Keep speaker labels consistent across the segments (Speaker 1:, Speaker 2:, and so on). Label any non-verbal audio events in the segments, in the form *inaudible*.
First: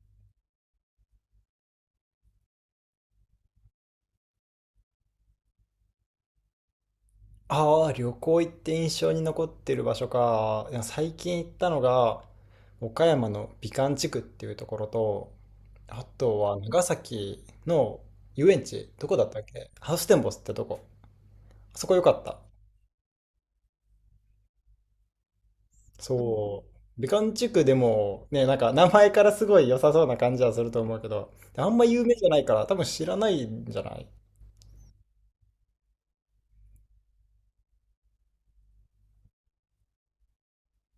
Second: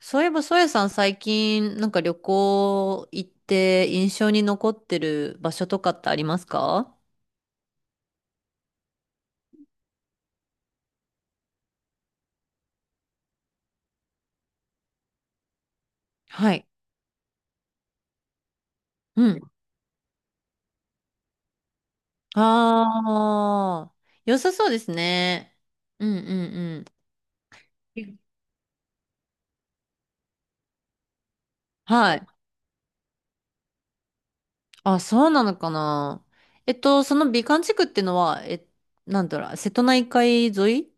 Speaker 1: そういえば、ソエさん最近旅行行って印象に残ってる場所とかってありますか？
Speaker 2: ああ、旅行行って印象に残ってる場所か。いや最近行ったのが、岡山の美観地区っていうところと、あと
Speaker 1: は
Speaker 2: は
Speaker 1: い。
Speaker 2: 長崎の遊園地、どこ
Speaker 1: う
Speaker 2: だった
Speaker 1: ん。
Speaker 2: っけ、ハウステンボスってとこ。あそこ良かった。
Speaker 1: ああ、良さそうですね。うん
Speaker 2: そう。
Speaker 1: うん
Speaker 2: 美観地区で
Speaker 1: うん。
Speaker 2: もね、なんか名前からすごい良さそうな感じはすると思うけど、あんま有名
Speaker 1: は
Speaker 2: じ
Speaker 1: い。
Speaker 2: ゃないから多分知らないんじゃない？
Speaker 1: あ、そうなのかな。その美観地区ってのは、え、なんだろう、瀬戸内海沿い、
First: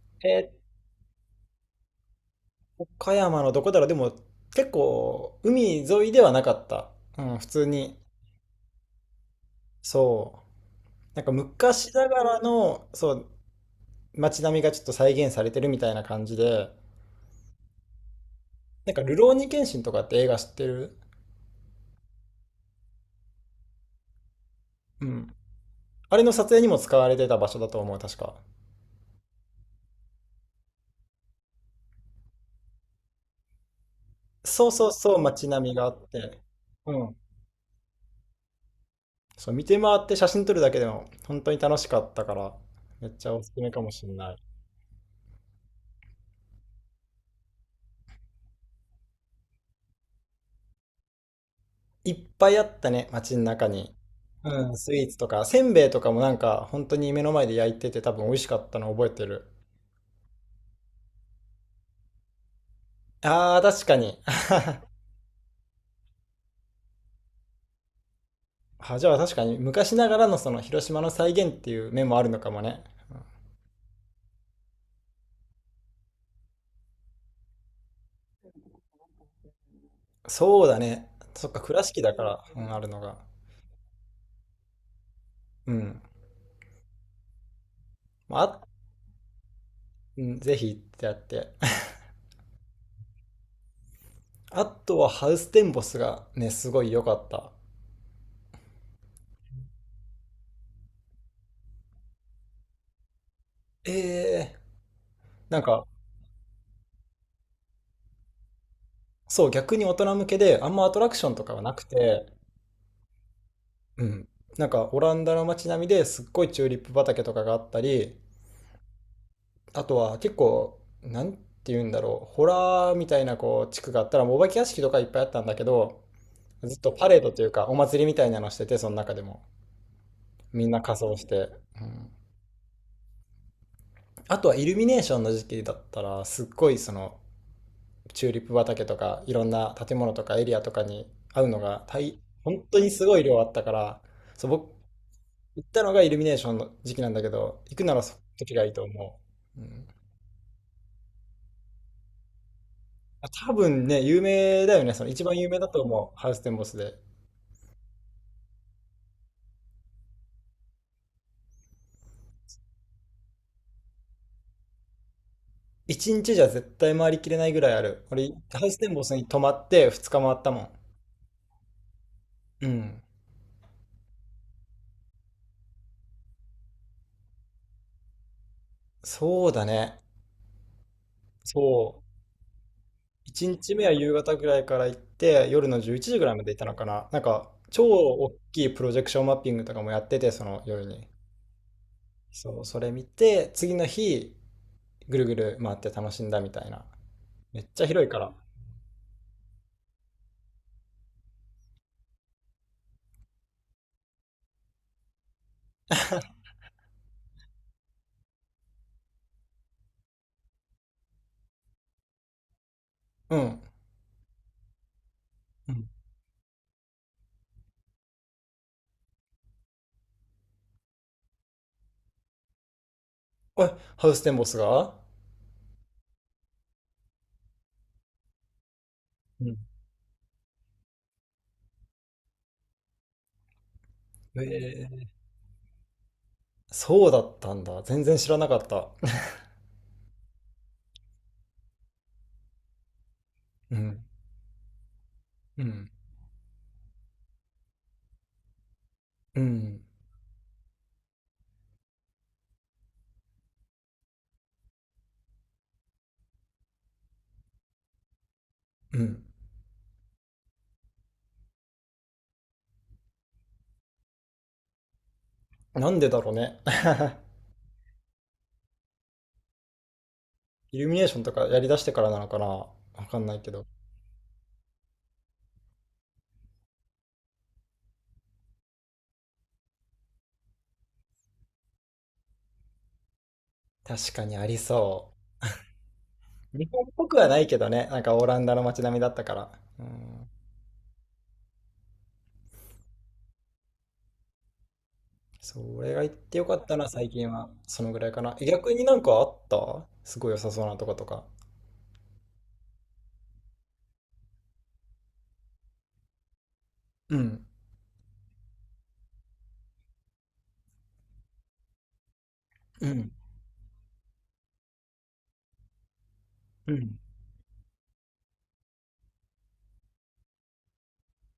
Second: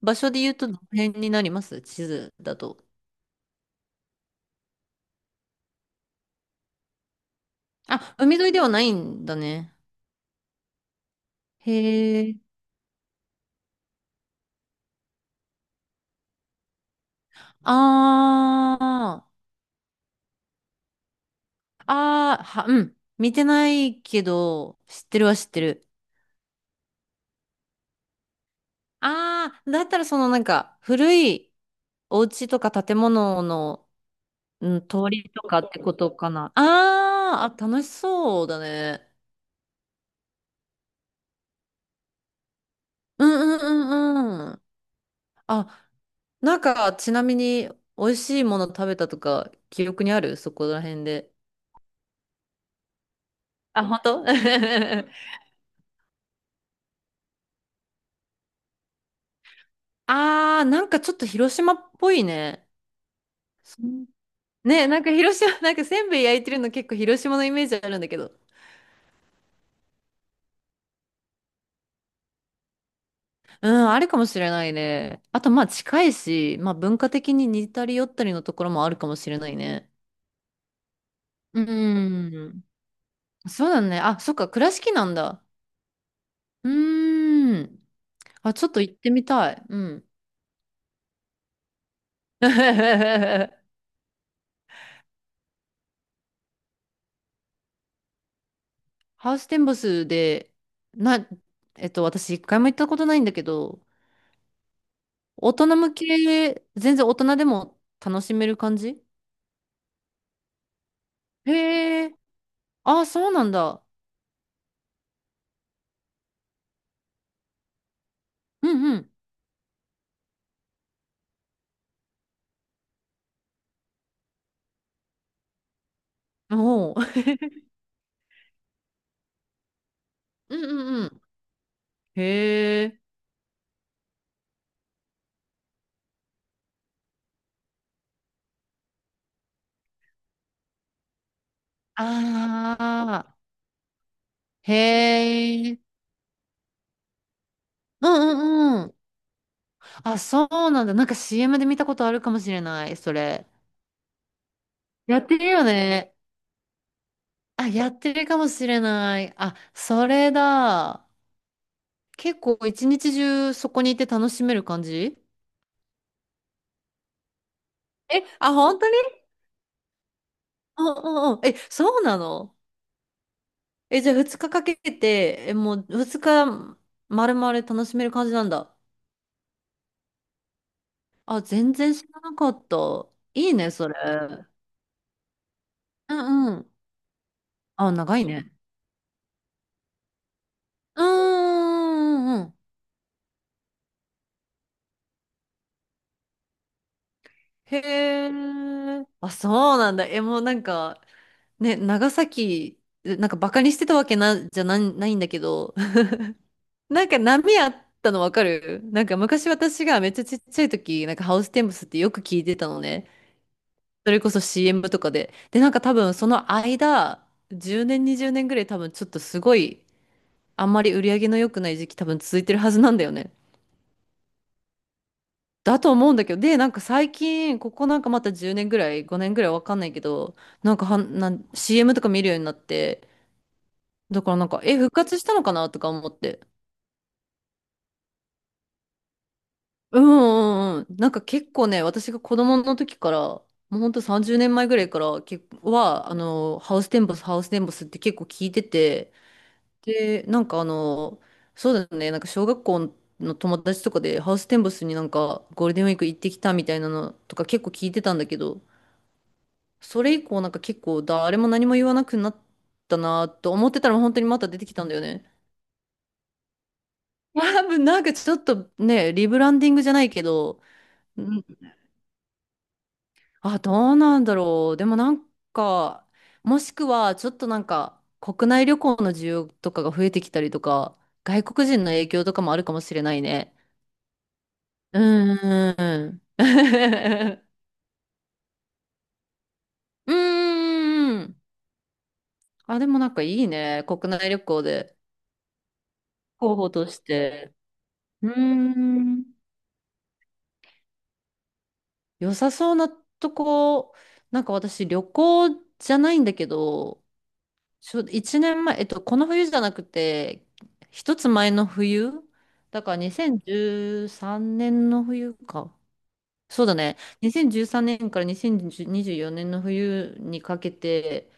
Speaker 1: 場所で
Speaker 2: え
Speaker 1: 言うとどの辺になります？地図だと。
Speaker 2: 岡山のどこだろう。でも結構海沿いではなかった。うん、普通に。
Speaker 1: あ、海沿いではないんだね。
Speaker 2: そう。なんか昔な
Speaker 1: へ
Speaker 2: が
Speaker 1: え。
Speaker 2: らの、そう、街並みがちょっと再現されてるみたいな感じで、
Speaker 1: あ
Speaker 2: なんか、ルロー
Speaker 1: あ。
Speaker 2: ニケンシンとかって映画知ってる？
Speaker 1: うん。見てないけど、知
Speaker 2: う
Speaker 1: ってる
Speaker 2: ん。
Speaker 1: は知ってる。
Speaker 2: あれの撮影にも使われてた場所だと思う、確か。
Speaker 1: ああ、だったら古いお家とか建物の、
Speaker 2: そう
Speaker 1: うん、
Speaker 2: そう
Speaker 1: 通
Speaker 2: そう、
Speaker 1: りと
Speaker 2: 街
Speaker 1: かっ
Speaker 2: 並み
Speaker 1: て
Speaker 2: があ
Speaker 1: こ
Speaker 2: っ
Speaker 1: とか
Speaker 2: て。
Speaker 1: な。
Speaker 2: うん。
Speaker 1: あ、楽しそうだね。
Speaker 2: そう、見て回って写真撮るだけでも、本当に楽しかったから、めっ
Speaker 1: う
Speaker 2: ちゃ
Speaker 1: ん
Speaker 2: おす
Speaker 1: う
Speaker 2: すめかもしんない。
Speaker 1: んうんうん。あ、ちなみに、美味しいもの食べたとか、記憶にあるそこら辺で。
Speaker 2: いっぱいあったね、街の中
Speaker 1: あ、
Speaker 2: に。
Speaker 1: 本当？
Speaker 2: うん、スイーツと
Speaker 1: *laughs*
Speaker 2: か、せんべいとかもなんか、本当に目の前で焼いてて多分美味しかったの覚えてる。
Speaker 1: ああ、なんかちょっと広島っぽいね。
Speaker 2: あー、確かに。
Speaker 1: ね、なんか広島、なんかせんべい焼いてるの結構広島のイメージあるんだけど。
Speaker 2: あ、じゃあ確かに昔ながらのその広島の再現っていう面もあるのかもね。
Speaker 1: うん、あるかもしれないね。あと、まあ近いし、まあ文化的に似たり寄ったりのところもあるかもしれないね。
Speaker 2: そうだね。そっか、
Speaker 1: う
Speaker 2: 倉敷だから、う
Speaker 1: ん。
Speaker 2: ん、あるのが。
Speaker 1: そうだね。あ、そっか、倉敷なんだ。
Speaker 2: うん。
Speaker 1: うーん。
Speaker 2: まあ、
Speaker 1: あ、ちょっと行ってみたい。うん。
Speaker 2: うん、ぜひ行ってやって。*laughs*
Speaker 1: *laughs* ハ
Speaker 2: あとはハウステンボスがね、すごい良かった。
Speaker 1: ウステンボスで、な、えっと、私一回も行ったことないんだけど、
Speaker 2: ええ、
Speaker 1: 大
Speaker 2: なん
Speaker 1: 人
Speaker 2: か、
Speaker 1: 向け、全然大人でも楽しめる感じ？
Speaker 2: そう、逆に大人向けで、あんまアトラクションとかはなく
Speaker 1: へえ。
Speaker 2: て、
Speaker 1: あ、そうなんだ。
Speaker 2: うん。なんか、オランダの街並みですっごいチューリップ畑とかがあったり、
Speaker 1: うん
Speaker 2: あとは結構、なんて言うんだろう、ホラーみたいなこう地区があったら、もうお化け屋敷とかいっぱいあったんだけど、
Speaker 1: うん。
Speaker 2: ずっと
Speaker 1: おう、
Speaker 2: パレードというか、お祭りみたいなのしてて、その中でも。
Speaker 1: うん
Speaker 2: みんな
Speaker 1: う
Speaker 2: 仮
Speaker 1: んう
Speaker 2: 装
Speaker 1: ん。
Speaker 2: して。うん、
Speaker 1: へえ。
Speaker 2: あとはイルミネーションの時期だったら、すっごいその、チューリップ畑とか、いろんな建物とかエリアとかに会うのが
Speaker 1: あ
Speaker 2: 本当にすごい
Speaker 1: あ。
Speaker 2: 量あったから、そう、
Speaker 1: へ
Speaker 2: 僕、行っ
Speaker 1: え。
Speaker 2: たのがイルミネーションの時期なんだけど、行くなら
Speaker 1: うん
Speaker 2: その時がいい
Speaker 1: うん
Speaker 2: と
Speaker 1: うん。
Speaker 2: 思う。うん。
Speaker 1: あ、そうなんだ。なんか CM で見たことあるかもしれない、そ
Speaker 2: あ、
Speaker 1: れ。
Speaker 2: 多分ね、有名だよね。その
Speaker 1: や
Speaker 2: 一
Speaker 1: っ
Speaker 2: 番
Speaker 1: てる
Speaker 2: 有名
Speaker 1: よ
Speaker 2: だと思
Speaker 1: ね。
Speaker 2: う。ハウステンボスで。
Speaker 1: あ、やってるかもしれない。あ、それだ。結構一日中そこにいて楽しめる感じ？
Speaker 2: 一日じゃ絶対回りきれないぐらいある。
Speaker 1: え、
Speaker 2: 俺、
Speaker 1: あ、
Speaker 2: ハウス
Speaker 1: 本当
Speaker 2: テン
Speaker 1: に？
Speaker 2: ボスに泊まって二日回ったもん。
Speaker 1: うん。え、そうなの？
Speaker 2: うん。
Speaker 1: え、じゃあ2日かかけて、え、もう2日丸々楽しめる感じなんだ。
Speaker 2: そうだね。
Speaker 1: あ、全然
Speaker 2: そう。
Speaker 1: 知らなかった。
Speaker 2: 一
Speaker 1: いいね、
Speaker 2: 日目
Speaker 1: そ
Speaker 2: は
Speaker 1: れ。
Speaker 2: 夕方ぐらいから行って、夜の11
Speaker 1: う
Speaker 2: 時ぐらいま
Speaker 1: ん
Speaker 2: で行っ
Speaker 1: う
Speaker 2: た
Speaker 1: ん。
Speaker 2: のかな。なんか、超
Speaker 1: あ、長い
Speaker 2: 大
Speaker 1: ね。
Speaker 2: きいプロジェクションマッピングとかもやってて、その夜
Speaker 1: う
Speaker 2: に。
Speaker 1: んうんうんうん。
Speaker 2: そう、それ見て、次の日、ぐるぐる回って楽しんだみたいな。めっ
Speaker 1: へ
Speaker 2: ちゃ広いか
Speaker 1: え。
Speaker 2: ら。
Speaker 1: あ、そうなんだ。え、もうなんか、ね、長崎、バカにしてたわけじゃないんだけど、*laughs* なんか波あったのわかる。なんか昔、私がめっちゃちっちゃい時、なんかハウステンボスってよく聞いてたのね。
Speaker 2: うん。
Speaker 1: それこそ CM とかで。で、な
Speaker 2: う
Speaker 1: んか
Speaker 2: ん。
Speaker 1: 多分その間、10年、20年ぐらい、多分ちょっとすごい、あんまり売り上げの良くない時期多分続いてるはずなんだよね。
Speaker 2: おい、ハウステンボスが。
Speaker 1: だと思うんだけど、で、なんか最近、ここなんかまた10年ぐらい、5年ぐ
Speaker 2: う
Speaker 1: らい
Speaker 2: ん。
Speaker 1: わかんないけど、なんかはん、なん CM とか見るようになって、だからなんか、え、復
Speaker 2: え、
Speaker 1: 活したのかなとか思って。
Speaker 2: そうだったんだ。全然知らなかった。*laughs*
Speaker 1: うんうなんか結構ね、私が子供の時から、も
Speaker 2: う
Speaker 1: うほんと
Speaker 2: ん。
Speaker 1: 30年前ぐらいから、
Speaker 2: うん。
Speaker 1: あの、ハウステンボスって結構聞いてて、
Speaker 2: うん。
Speaker 1: で、なんかあの、そうだね、なんか小学校の友達とかでハウステンボスになんかゴールデンウィーク行ってきたみたいなのとか結構聞いてたんだけど、
Speaker 2: うん。
Speaker 1: それ以降なんか結構誰も何も言わなくなったなと思ってたら、本当にまた出てきたんだよね。
Speaker 2: なんでだろうね。*laughs*
Speaker 1: 多分なんかちょっとね、リブランディングじゃないけど、
Speaker 2: イルミネーションと
Speaker 1: ん、
Speaker 2: かやりだしてからなのかな。わかんないけ
Speaker 1: あ、
Speaker 2: ど。
Speaker 1: どうなんだろう。でもなんか、もしくはちょっとなんか国内旅行の需要とかが増えてきたりとか、外国人の影響とかもあるかもしれないね。
Speaker 2: 確かにありそ
Speaker 1: うーん。
Speaker 2: う。日本っぽくはな
Speaker 1: *laughs*
Speaker 2: いけどね。なんかオランダの街並みだったから。う
Speaker 1: う
Speaker 2: ん。
Speaker 1: ーん。あ、でもなんかいいね、国内旅行で
Speaker 2: それが行ってよ
Speaker 1: 候
Speaker 2: かっ
Speaker 1: 補
Speaker 2: た
Speaker 1: と
Speaker 2: な、
Speaker 1: し
Speaker 2: 最近は。
Speaker 1: て。
Speaker 2: そのぐらいか
Speaker 1: うー
Speaker 2: な。え、逆になんかあ
Speaker 1: ん。
Speaker 2: った、すごい良さそうなとことか。
Speaker 1: 良さそうなとこ、なんか私、旅行じゃないんだけど、
Speaker 2: うん。
Speaker 1: ちょ、年前、この冬じゃなくて、一つ前の冬だ
Speaker 2: う
Speaker 1: から
Speaker 2: ん。
Speaker 1: 2013年の冬か。そう
Speaker 2: う
Speaker 1: だね。
Speaker 2: ん。
Speaker 1: 2013年から2024年の冬にかけて、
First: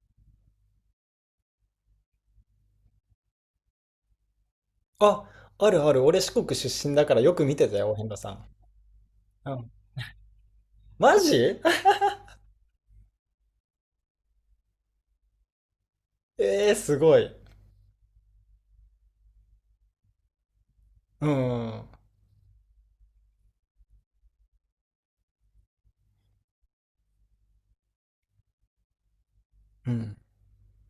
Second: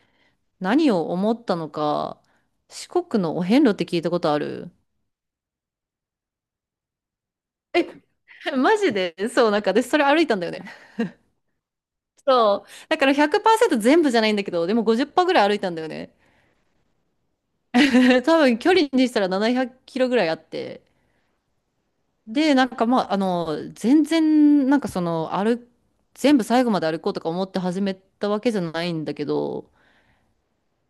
Speaker 1: 何を思ったのか、四国のお遍路って聞いたことある？
Speaker 2: あ、あるある。俺四国出身だからよく見てた
Speaker 1: え、
Speaker 2: よ、お遍路さん。
Speaker 1: *laughs* マジで、そう、
Speaker 2: う
Speaker 1: なん
Speaker 2: ん。
Speaker 1: か私それ歩いたんだよね。
Speaker 2: マジ？
Speaker 1: *laughs* そう。だから100%全部じゃないんだけど、でも50%ぐらい歩いたんだよね。
Speaker 2: *laughs* えー、すごい。
Speaker 1: *laughs* 多分距離にしたら700キロぐらいあって。
Speaker 2: うん。
Speaker 1: で、なんかまあ、あの、全然、なんかその、歩、全部最後まで歩こうとか思って始めたわけじゃないんだけど、
Speaker 2: うん。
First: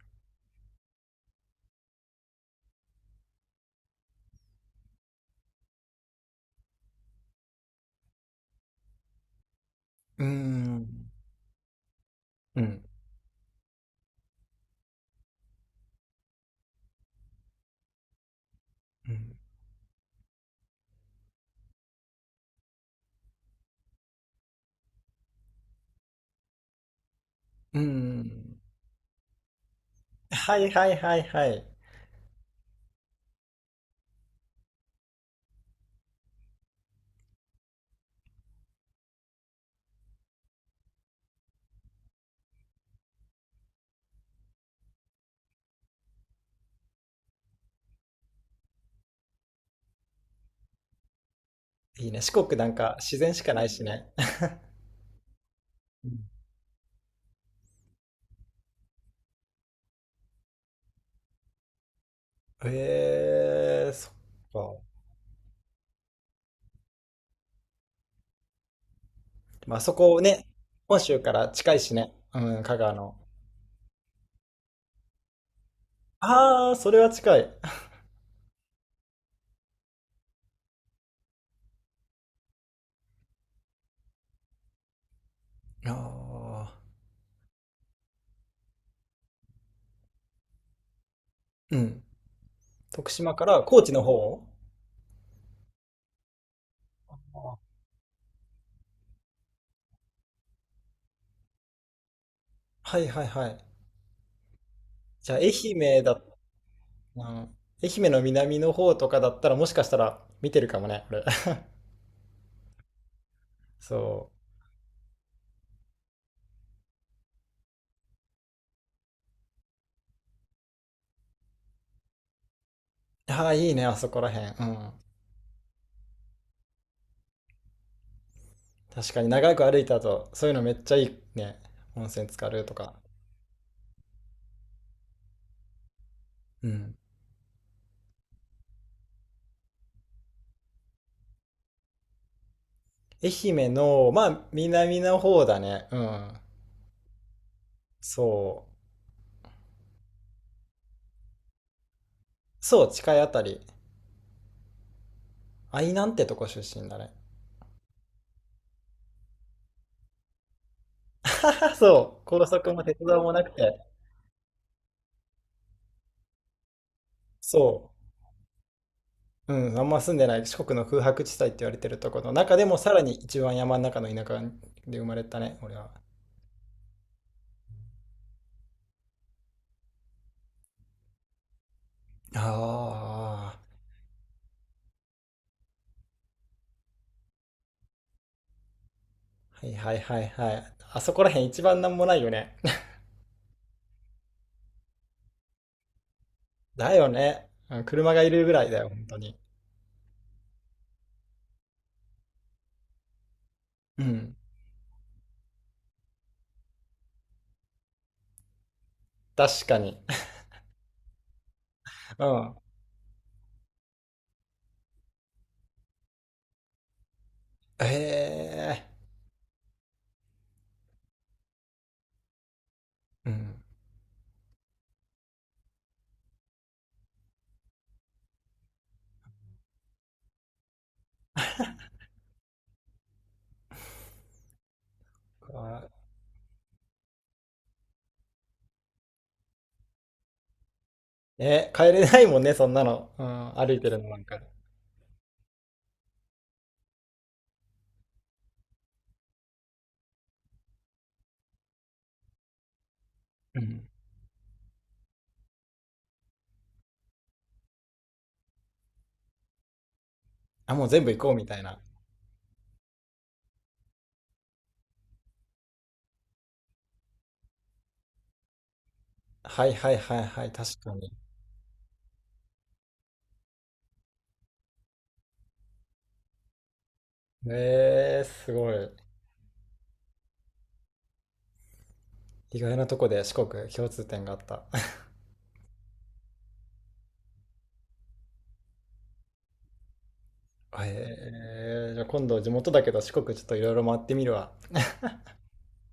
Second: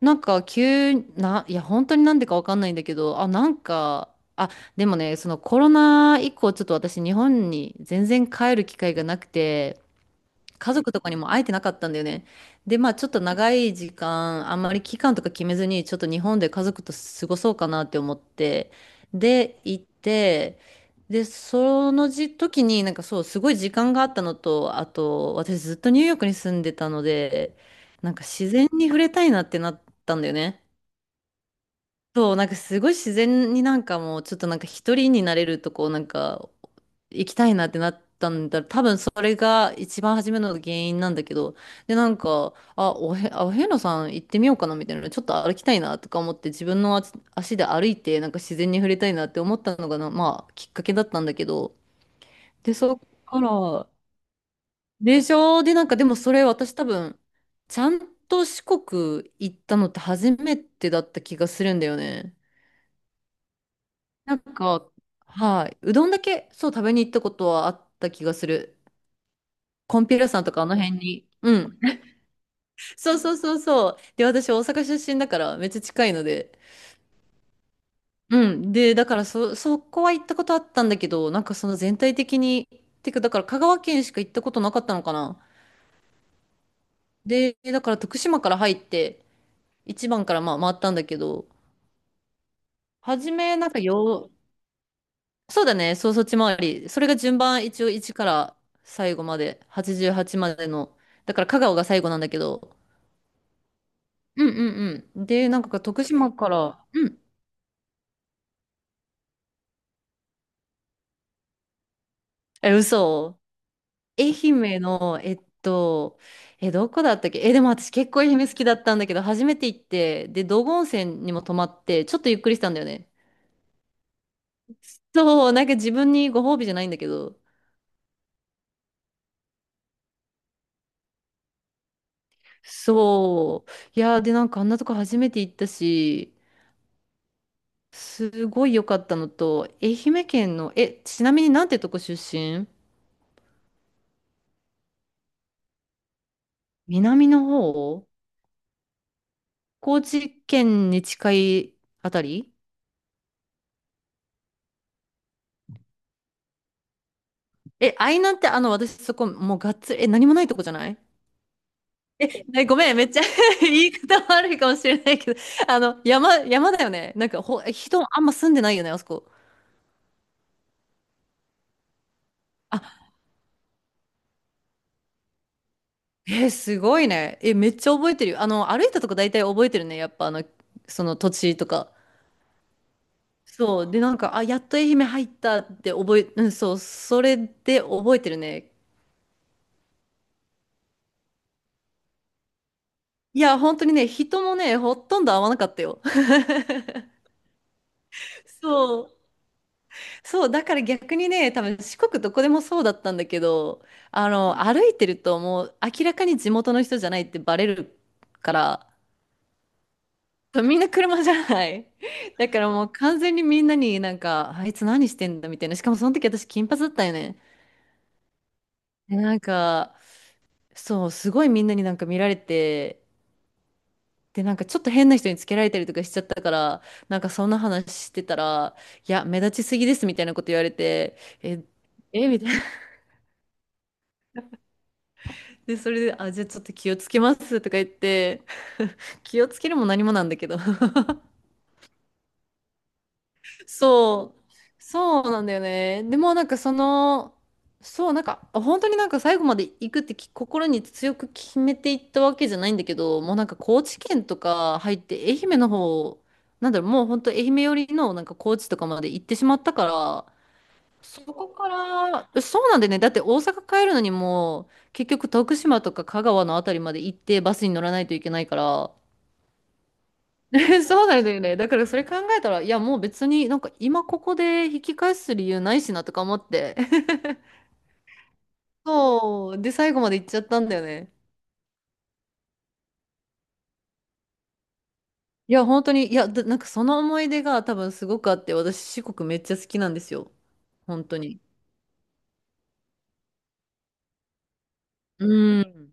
Speaker 1: なんか急な、いや本当になんでかわかんないんだけど、でもね、そのコロナ以降ちょっと私、日本に全然帰る機会がなくて、
Speaker 2: う
Speaker 1: 家族と
Speaker 2: ん。
Speaker 1: かにも会えてなかったんだよね。
Speaker 2: う
Speaker 1: で、
Speaker 2: ん。
Speaker 1: まあちょっと長い時間、あんまり期間とか決めずに、ちょっと日本で家族と過ごそうかなって思って、
Speaker 2: うん。
Speaker 1: で、行って、で、その時になんか、そう、すごい時間があったのと、あと、私ずっとニューヨークに住んでたので、なんか自然に触れたいなってなったんだよ
Speaker 2: は
Speaker 1: ね。
Speaker 2: いはいはいはい。
Speaker 1: そう、なんかすごい自然に、なんかもうちょっとなんか一人になれるとこなんか行きたいなってなったんだ。多分それが一番初めの原因なんだけど。で、なんか、あ、お遍路さん行ってみようかなみたいな。ちょっと歩きたいなとか思って、自分の足で歩いてなんか自然に触れたいなって思ったのが、まあきっかけだったんだけど。
Speaker 2: いいね。四国な
Speaker 1: で、
Speaker 2: ん
Speaker 1: そ
Speaker 2: か
Speaker 1: っ
Speaker 2: 自然
Speaker 1: か
Speaker 2: しかないし
Speaker 1: ら、
Speaker 2: ね。*laughs*
Speaker 1: でしょ、で、なんかで
Speaker 2: う
Speaker 1: も
Speaker 2: ん。
Speaker 1: それ私多分ちゃんと四国行ったのって初めてだった気がするんだよね。
Speaker 2: えー、そっ
Speaker 1: なんか、
Speaker 2: か。
Speaker 1: はい。うどんだけ、そう、食べに行ったことはあった気がする。
Speaker 2: まあそ
Speaker 1: コンピュ
Speaker 2: こ
Speaker 1: ーラさん
Speaker 2: ね、
Speaker 1: とかあの辺
Speaker 2: 本州
Speaker 1: に。
Speaker 2: から
Speaker 1: う
Speaker 2: 近
Speaker 1: ん。
Speaker 2: いし
Speaker 1: *laughs*
Speaker 2: ね。うん、香川
Speaker 1: そ
Speaker 2: の。
Speaker 1: うそうそうそう。で、私、大阪出身だから、めっちゃ近いので。
Speaker 2: ああ、それは近い。
Speaker 1: うん。で、だから、そ、そこは行ったことあったんだけど、なんかその全体的に、てか、だから香川県しか行ったことなかったのかな。
Speaker 2: *laughs* ああ、
Speaker 1: で、だから徳島から入って、一番からまあ回ったんだけど、
Speaker 2: うん。徳
Speaker 1: 初
Speaker 2: 島か
Speaker 1: め、
Speaker 2: ら
Speaker 1: なんか
Speaker 2: 高知の
Speaker 1: よ、
Speaker 2: 方。
Speaker 1: そうだね。そう、そっち回り。それが順番、一応1から最後まで、88までの。だから香川が最後なんだけど。
Speaker 2: はいはいはい。
Speaker 1: うんう
Speaker 2: じゃあ
Speaker 1: で、
Speaker 2: 愛
Speaker 1: なんか
Speaker 2: 媛
Speaker 1: 徳
Speaker 2: だ、
Speaker 1: 島から、うん。
Speaker 2: うん、愛媛の南の方とかだったらもしかしたら見てるかもね、俺。*laughs*
Speaker 1: え、嘘。
Speaker 2: そ
Speaker 1: 愛
Speaker 2: う。
Speaker 1: 媛の、えっと、え、どこだったっけえ、でも私結構愛媛好きだったんだけど、初めて行って、で、道後温泉にも泊まって、ちょっとゆっくりしたんだよね。
Speaker 2: ああ、いいね、あそこらへん。うん。
Speaker 1: そう、なんか自分にご褒美じゃないんだけど。
Speaker 2: 確かに長く歩いた後、そういうのめっちゃいいね。温泉浸かるとか。
Speaker 1: そう。いやー、で、なんかあんなとこ初めて行ったし、
Speaker 2: うん。
Speaker 1: すごい良かったのと、愛媛県の、え、ちなみになんてとこ出身？
Speaker 2: 愛媛の、まあ、南の方だね。うん。
Speaker 1: 南の方、
Speaker 2: そう。
Speaker 1: 高知県に近いあたり？
Speaker 2: そう、近いあたり。愛南ってとこ出身だね。
Speaker 1: え、愛南って、あの、私そこ、もうがっつり、え、何もないとこじゃない？
Speaker 2: *laughs* そう、高
Speaker 1: え、
Speaker 2: 速
Speaker 1: ご
Speaker 2: も
Speaker 1: めん、
Speaker 2: 鉄
Speaker 1: めっち
Speaker 2: 道
Speaker 1: ゃ
Speaker 2: もなく
Speaker 1: *laughs*
Speaker 2: て、
Speaker 1: 言い方悪いかもしれないけど、あの、山だよね。なんかほ、
Speaker 2: そ
Speaker 1: 人あんま住んでないよね、あそこ。
Speaker 2: う、うん、あんま住んでない四国の空白地帯って言われてるところの中でも
Speaker 1: あ、
Speaker 2: さらに一番山の中の田舎で生まれたね、俺は。
Speaker 1: えー、すごいね。え、めっちゃ覚えてるよ。あの、歩いたとこ大体覚えてるね。やっぱあの、その土地とか。
Speaker 2: ああ、
Speaker 1: そう。で、なんか、あ、やっと愛媛入ったってうん、そう。それで覚えてるね。
Speaker 2: はいはいはいはい。あそこら辺一番なんもないよね。
Speaker 1: いや、本当にね、人もね、ほとんど会わなかったよ。
Speaker 2: だよね。うん、車がいるぐ
Speaker 1: *laughs*
Speaker 2: らいだよ、
Speaker 1: そ
Speaker 2: 本
Speaker 1: う。
Speaker 2: 当に。
Speaker 1: そう。だから逆にね、多分四国どこでもそうだったんだけど、
Speaker 2: う
Speaker 1: あ
Speaker 2: ん。
Speaker 1: の、歩いてるともう明らかに地元の人じゃないってバレるから、
Speaker 2: 確かに。
Speaker 1: みんな車じゃない。
Speaker 2: *laughs* う
Speaker 1: *laughs* だ
Speaker 2: ん。
Speaker 1: からもう完全にみんなになんか、あいつ何してんだみたいな。しかもその時私金髪だったよね。
Speaker 2: へえ。
Speaker 1: でなんか、そう、すごいみんなになんか見られて、
Speaker 2: うん。
Speaker 1: で、なんかちょっと変な人につけられたりとかしちゃったから、なんかそんな話してたら、いや、目立ちすぎですみたいなこと言われて、え、え、みたいな。で、
Speaker 2: あ、
Speaker 1: それで、あ、じゃあちょっと気をつけますとか言って、*laughs* 気をつけるも何もなんだけど。
Speaker 2: え、帰れないもんね、そんなの。うん、歩いてるのなん
Speaker 1: そ
Speaker 2: か。
Speaker 1: う、そうなんだよね。でもなんかその、そう、なんか本当になんか最後まで行くって心に強く決めていったわけじゃないんだけど、もうなんか
Speaker 2: う
Speaker 1: 高
Speaker 2: ん。
Speaker 1: 知県とか入って愛媛の方、なんだろう、もう本当愛媛寄りのなんか高知とかまで行ってしまったから、
Speaker 2: あ、もう全部行
Speaker 1: そ
Speaker 2: こうみ
Speaker 1: こ
Speaker 2: たい
Speaker 1: か
Speaker 2: な。
Speaker 1: ら、そうなんだよね。だって大阪帰るのにもう結局徳島とか香川のあたりまで行ってバスに乗らないといけないから、
Speaker 2: はいはいはいはい、確
Speaker 1: *laughs*
Speaker 2: か
Speaker 1: そう
Speaker 2: に。
Speaker 1: なんだよね。だからそれ考えたら、いやもう別になんか今ここで引き返す理由ないしなとか思って。*laughs*
Speaker 2: へえー、すごい。
Speaker 1: そう。で、最後まで行っちゃったんだよね。
Speaker 2: 意外なとこで四国共通点があった。*laughs*
Speaker 1: いや、本当に、いや、だ、なんかその思い出が多分すごくあって、私四国めっちゃ好きなんですよ。本当に。
Speaker 2: へえー、じゃあ今度地元だけど四国ちょっといろいろ回ってみるわ。
Speaker 1: うん。